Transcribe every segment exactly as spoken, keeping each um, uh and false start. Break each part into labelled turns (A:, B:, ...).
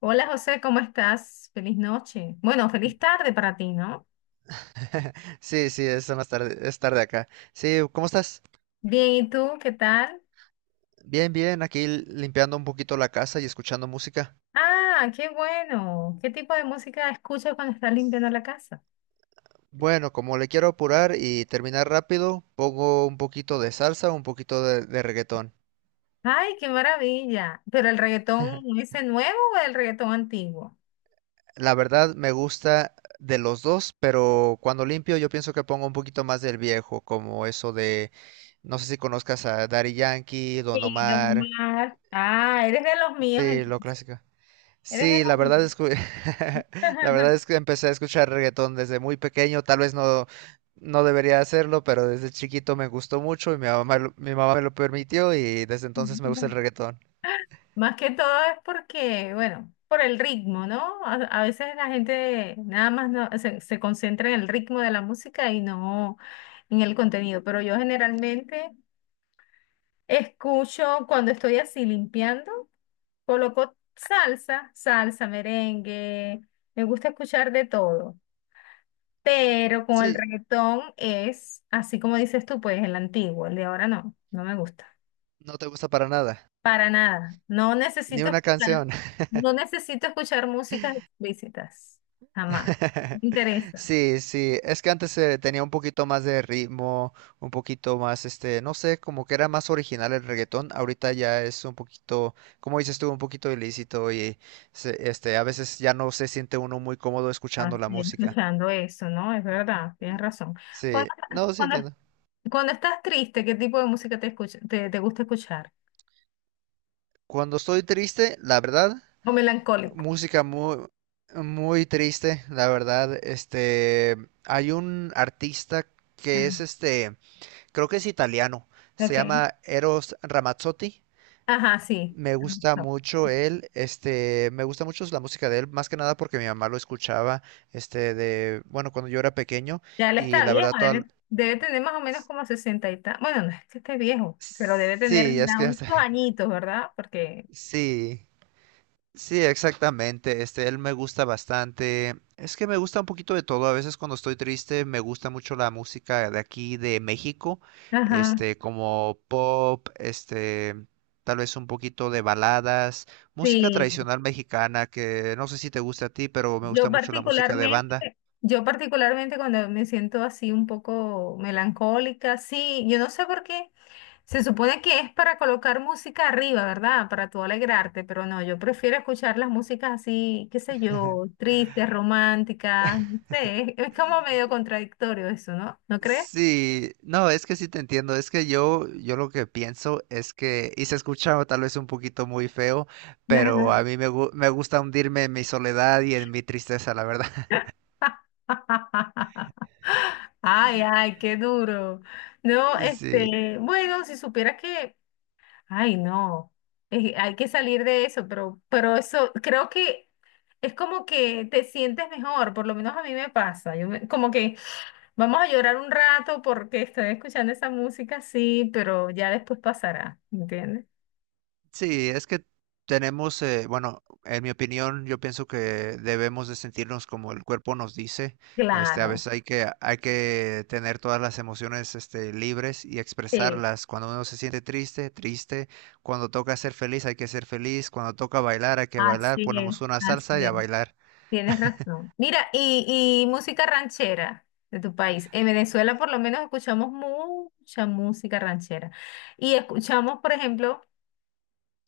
A: Hola José, ¿cómo estás? Feliz noche. Bueno, feliz tarde para ti, ¿no?
B: Sí, sí, es más tarde, es tarde acá. Sí, ¿cómo estás?
A: Bien, ¿y tú qué tal?
B: Bien, bien, aquí limpiando un poquito la casa y escuchando música.
A: Ah, qué bueno. ¿Qué tipo de música escuchas cuando estás limpiando la casa?
B: Bueno, como le quiero apurar y terminar rápido, pongo un poquito de salsa, un poquito de, de reggaetón.
A: Ay, qué maravilla. ¿Pero el reggaetón ese nuevo o el reggaetón antiguo?
B: La verdad me gusta de los dos, pero cuando limpio yo pienso que pongo un poquito más del viejo, como eso de, no sé si conozcas a Daddy Yankee, Don
A: Sí, Don
B: Omar,
A: Omar. Ah, eres de los míos
B: sí, lo
A: entonces.
B: clásico.
A: Eres de
B: Sí, la
A: los
B: verdad es que la
A: míos.
B: verdad es que empecé a escuchar reggaetón desde muy pequeño, tal vez no no debería hacerlo, pero desde chiquito me gustó mucho y mi mamá lo- mi mamá me lo permitió y desde entonces me gusta el reggaetón.
A: Más que todo es porque, bueno, por el ritmo, ¿no? A, a veces la gente nada más no, se, se concentra en el ritmo de la música y no en el contenido. Pero yo generalmente escucho cuando estoy así limpiando, coloco salsa, salsa, merengue, me gusta escuchar de todo. Pero con el
B: Sí,
A: reggaetón es, así como dices tú, pues el antiguo, el de ahora no, no me gusta.
B: no te gusta para nada,
A: Para nada. No
B: ni
A: necesito
B: una
A: escuchar,
B: canción.
A: no necesito escuchar músicas explícitas. Jamás. No me interesa.
B: Sí, sí, es que antes eh, tenía un poquito más de ritmo, un poquito más, este, no sé, como que era más original el reggaetón, ahorita ya es un poquito, como dices tú, un poquito ilícito y se- este, a veces ya no se siente uno muy cómodo
A: Ah,
B: escuchando la
A: sí,
B: música.
A: escuchando eso, ¿no? Es verdad, tienes razón. Cuando,
B: Sí, no, sí
A: cuando-
B: entiendo.
A: Cuando estás triste, ¿qué tipo de música te escucha, te, te gusta escuchar?
B: Cuando estoy triste, la verdad,
A: O melancólico.
B: música muy, muy triste, la verdad, este, hay un artista que
A: Ajá.
B: es este creo que es italiano. Se
A: Ok.
B: llama Eros Ramazzotti.
A: Ajá, sí.
B: Me gusta
A: No.
B: mucho él, este, me gusta mucho la música de él, más que nada porque mi mamá lo escuchaba, este, de, bueno, cuando yo era pequeño
A: Ya él
B: y
A: está
B: la
A: viejo,
B: verdad toda,
A: debe, debe tener más o menos como sesenta y tal. Bueno, no es que esté viejo, pero debe tener
B: sí, es
A: ya
B: que
A: unos
B: hasta,
A: añitos, ¿verdad? Porque,
B: sí. Sí, exactamente. Este, él me gusta bastante. Es que me gusta un poquito de todo. A veces cuando estoy triste me gusta mucho la música de aquí de México,
A: ajá,
B: este, como pop, este, tal vez un poquito de baladas, música
A: sí,
B: tradicional mexicana que no sé si te gusta a ti, pero me
A: yo
B: gusta mucho la música de
A: particularmente,
B: banda.
A: yo particularmente cuando me siento así un poco melancólica, sí, yo no sé por qué. Se supone que es para colocar música arriba, ¿verdad? Para tú alegrarte, pero no, yo prefiero escuchar las músicas así, qué sé yo, tristes, románticas, no sé, es, es como medio contradictorio eso, ¿no? ¿No crees?
B: Sí, no, es que sí te entiendo, es que yo, yo lo que pienso es que, y se escucha tal vez un poquito muy feo, pero a mí me, gu- me gusta hundirme en mi soledad y en mi tristeza, la verdad.
A: Ay, ay, qué duro. No,
B: Sí.
A: este, bueno, si supieras que Ay, no. Eh, hay que salir de eso, pero, pero eso creo que es como que te sientes mejor, por lo menos a mí me pasa. Yo me- como que vamos a llorar un rato porque estoy escuchando esa música, sí, pero ya después pasará, ¿entiendes?
B: Sí, es que tenemos, eh, bueno, en mi opinión, yo pienso que debemos de sentirnos como el cuerpo nos dice. Este, a
A: Claro,
B: veces hay que, hay que tener todas las emociones, este, libres y
A: sí,
B: expresarlas. Cuando uno se siente triste, triste. Cuando toca ser feliz, hay que ser feliz. Cuando toca bailar, hay que bailar.
A: así es,
B: Ponemos una salsa
A: así
B: y a
A: es.
B: bailar.
A: Tienes razón. Mira, y, y música ranchera de tu país. En Venezuela por lo menos escuchamos mucha música ranchera. Y escuchamos, por ejemplo,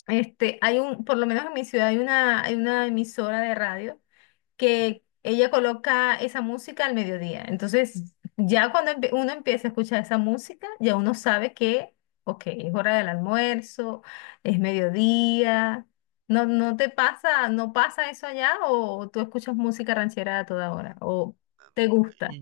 A: este, hay un, por lo menos en mi ciudad hay una, hay una emisora de radio que ella coloca esa música al mediodía. Entonces, ya cuando empie- uno empieza a escuchar esa música, ya uno sabe que, ok, es hora del almuerzo, es mediodía. No, no te pasa, no pasa eso allá o tú escuchas música ranchera a toda hora o te gusta.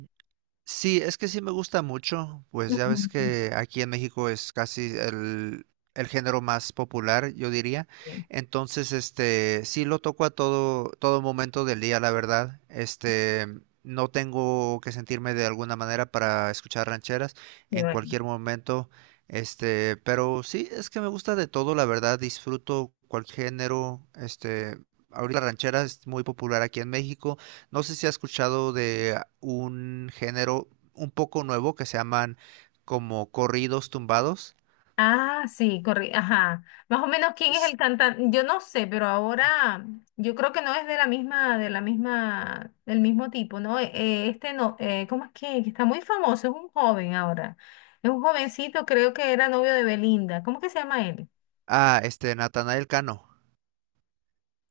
B: Sí, es que sí me gusta mucho, pues ya ves
A: Ujú.
B: que aquí en México es casi el, el género más popular, yo diría.
A: Sí,
B: Entonces, este, sí lo toco a todo, todo momento del día, la verdad. Este, no tengo que sentirme de alguna manera para escuchar rancheras
A: sí,
B: en
A: bueno.
B: cualquier momento. Este, pero sí, es que me gusta de todo, la verdad. Disfruto cualquier género. Este, ahorita la ranchera es muy popular aquí en México. No sé si has escuchado de un género un poco nuevo que se llaman como corridos tumbados.
A: Ah, sí, correcto. Ajá. Más o menos quién es el
B: Es-
A: cantante. Yo no sé, pero ahora yo creo que no es de la misma, de la misma, del mismo tipo, ¿no? Eh, eh, este no, eh, ¿cómo es que? Que está muy famoso, es un joven ahora. Es un jovencito, creo que era novio de Belinda. ¿Cómo que se llama él?
B: Ah, este, Natanael Cano.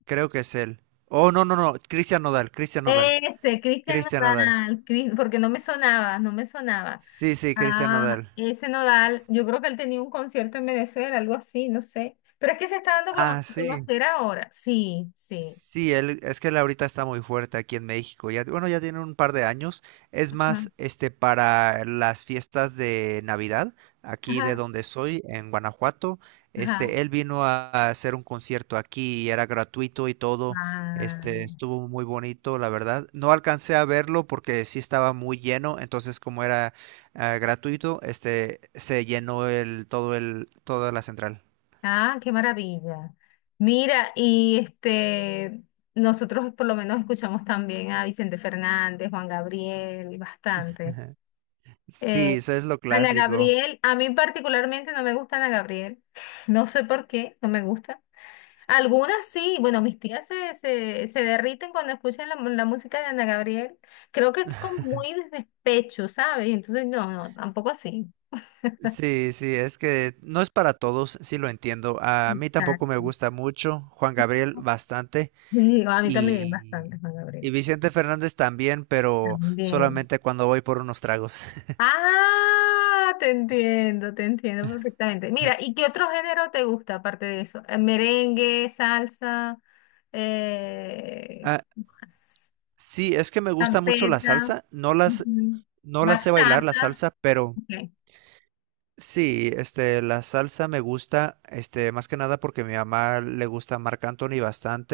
B: Creo que es él. Oh, no, no, no. Cristian Nodal, Cristian Nodal.
A: Ese, Cristian
B: Cristian Nodal.
A: Nodal, Cris- porque no me
B: S-
A: sonaba, no me sonaba.
B: Sí, sí, Cristian
A: Ah,
B: Nodal.
A: ese Nodal,
B: S-
A: yo creo que él tenía un concierto en Venezuela, algo así, no sé. Pero es que se está dando a
B: Ah,
A: cono- a
B: sí.
A: conocer ahora. Sí, sí.
B: Sí, él, es que él ahorita está muy fuerte aquí en México. Ya, bueno, ya tiene un par de años. Es más, este, para las fiestas de Navidad, aquí de
A: Ajá,
B: donde soy, en Guanajuato,
A: ajá.
B: este, él vino a, a hacer un concierto aquí y era gratuito y todo.
A: Ah,
B: Este, estuvo muy bonito, la verdad. No alcancé a verlo porque sí estaba muy lleno, entonces como era ah, gratuito, este, se llenó el, todo el, toda la central.
A: ah, qué maravilla. Mira, y este, nosotros por lo menos escuchamos también a Vicente Fernández, Juan Gabriel, bastante. Eh,
B: Sí, eso es lo
A: Ana
B: clásico.
A: Gabriel, a mí particularmente no me gusta Ana Gabriel. No sé por qué, no me gusta. Algunas sí, bueno, mis tías se, se, se derriten cuando escuchan la, mu- la música de Ana Gabriel. Creo que es como muy de despecho, ¿sabes? Entonces, no, no, tampoco así.
B: Sí, sí, es que no es para todos, sí lo entiendo. A mí tampoco me gusta mucho, Juan Gabriel bastante
A: Sí, a mí también
B: y,
A: bastante, Juan
B: y
A: Gabriel.
B: Vicente Fernández también, pero
A: También.
B: solamente cuando voy por unos tragos.
A: Ah, te entiendo, te entiendo perfectamente. Mira, ¿y qué otro género te gusta aparte de eso? Eh, Merengue, salsa, eh,
B: Ah,
A: ¿qué más?
B: sí, es que me gusta mucho la
A: Champeta,
B: salsa, no las,
A: ujú,
B: no la sé bailar la
A: bachata.
B: salsa, pero
A: Ok.
B: sí, este, la salsa me gusta, este, más que nada porque a mi mamá le gusta Marc Anthony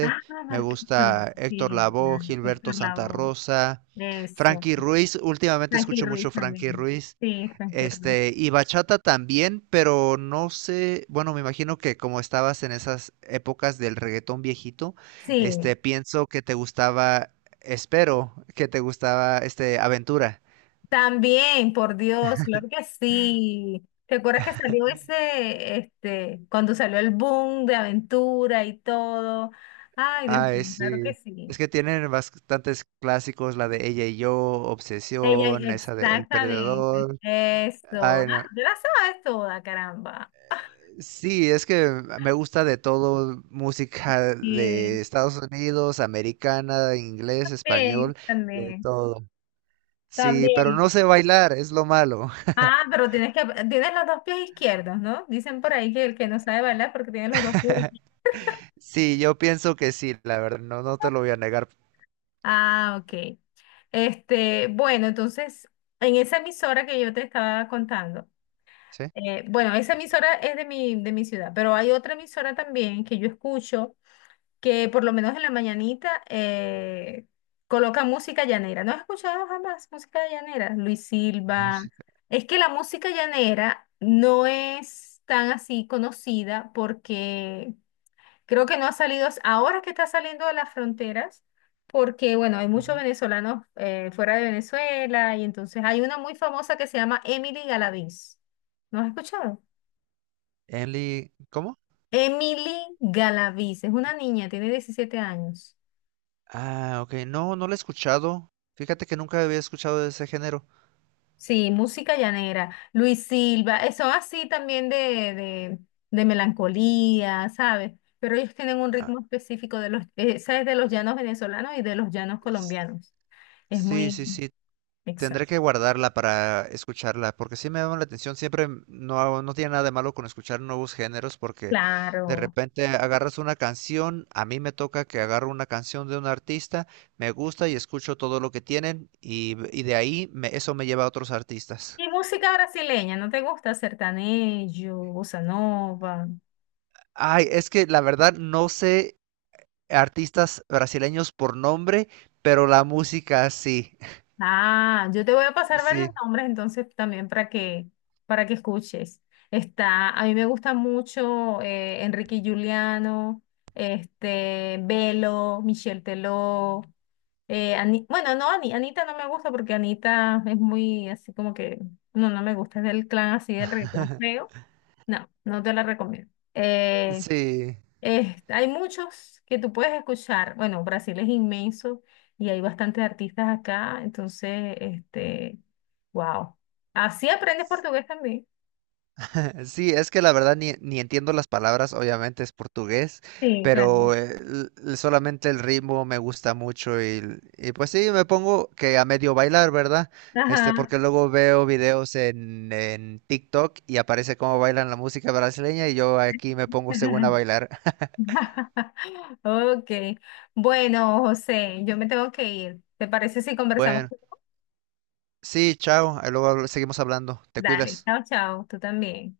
A: Ah,
B: Me
A: Marqués Sonido,
B: gusta
A: sí,
B: Héctor Lavoe,
A: claro,
B: Gilberto
A: Héctor
B: Santa
A: Lavoe,
B: Rosa,
A: eso.
B: Frankie Ruiz. Últimamente
A: Frankie
B: escucho mucho
A: Ruiz
B: Frankie
A: también.
B: Ruiz.
A: Sí, Frankie Ruiz.
B: Este, y bachata también, pero no sé, bueno, me imagino que como estabas en esas épocas del reggaetón viejito,
A: Sí,
B: este, pienso que te gustaba, espero que te gustaba, este, Aventura.
A: también, por Dios, claro que sí. ¿Te acuerdas que salió ese, este, cuando salió el boom de aventura y todo? Ay, Dios
B: Ay,
A: mío, claro
B: sí.
A: que sí.
B: Es que tienen bastantes clásicos, la de Ella y yo,
A: Ella,
B: Obsesión, esa de El
A: exactamente,
B: Perdedor.
A: eso.
B: Ay, no.
A: Ah, te la sabes toda, caramba.
B: Sí, es que me gusta de todo, música
A: Sí,
B: de Estados Unidos, americana, inglés, español,
A: también,
B: de
A: también,
B: todo. Sí, pero
A: también.
B: no sé bailar, es lo malo.
A: Ah, pero tienes que, tienes los dos pies izquierdos, ¿no? Dicen por ahí que el que no sabe bailar porque tiene los dos pies.
B: Sí, yo pienso que sí, la verdad, no, no te lo voy a negar.
A: Ah, ok. Este, bueno, entonces, en esa emisora que yo te estaba contando,
B: ¿Sí?
A: eh, bueno, esa emisora es de mi, de mi ciudad, pero hay otra emisora también que yo escucho que por lo menos en la mañanita eh, coloca música llanera. ¿No has escuchado jamás música llanera? Luis Silva.
B: Música.
A: Es que la música llanera no es tan así conocida porque creo que no ha salido, ahora que está saliendo de las fronteras, porque bueno, hay muchos
B: Ujú.
A: venezolanos eh, fuera de Venezuela y entonces hay una muy famosa que se llama Emily Galaviz. ¿No has escuchado?
B: Enli- ¿cómo?
A: Emily Galaviz, es una niña, tiene diecisiete años.
B: Ah, ok. No, no lo he escuchado. Fíjate que nunca había escuchado de ese género.
A: Sí, música llanera. Luis Silva, eh, son así también de, de, de melancolía, ¿sabes? Pero ellos tienen un
B: Ah,
A: ritmo específico de los, eh, ¿sabes? De los llanos venezolanos y de los llanos
B: s-
A: colombianos. Es
B: sí,
A: muy
B: sí, sí. Tendré
A: exacto.
B: que guardarla para escucharla, porque sí me llama la atención. Siempre m- no, no tiene nada de malo con escuchar nuevos géneros, porque de
A: Claro.
B: repente agarras una canción. A mí me toca que agarro una canción de un artista, me gusta y escucho todo lo que tienen, y, y de ahí me- eso me lleva a otros artistas.
A: Y música brasileña, ¿no te gusta? Sertanejo, bossa nova.
B: Ay, es que la verdad no sé artistas brasileños por nombre, pero la música sí,
A: Ah, yo te voy a pasar varios
B: sí,
A: nombres entonces también para que, para que escuches. Está, a mí me gusta mucho eh, Enrique y Juliano, este, Belo, Michel Teló, eh, Ani- bueno, no, Ani- Anita no me gusta porque Anita es muy así como que, no, no me gusta, es del clan así del reggaetón feo. No, no te la recomiendo. Eh,
B: sí,
A: Eh, hay muchos que tú puedes escuchar. Bueno, Brasil es inmenso y hay bastantes artistas acá, entonces, este, wow. Así aprendes portugués también.
B: sí, es que la verdad ni, ni entiendo las palabras, obviamente es portugués,
A: Sí, claro.
B: pero eh, l- l- solamente el ritmo me gusta mucho y, l- y pues sí, me pongo que a medio bailar, ¿verdad? Este,
A: Ajá.
B: porque luego veo videos en, en TikTok y aparece cómo bailan la música brasileña y yo aquí me pongo según a bailar.
A: Ok. Bueno, José, yo me tengo que ir. ¿Te parece si conversamos?
B: Bueno, sí, chao, ahí luego habl- seguimos hablando, te
A: Dale,
B: cuidas.
A: chao, chao, tú también.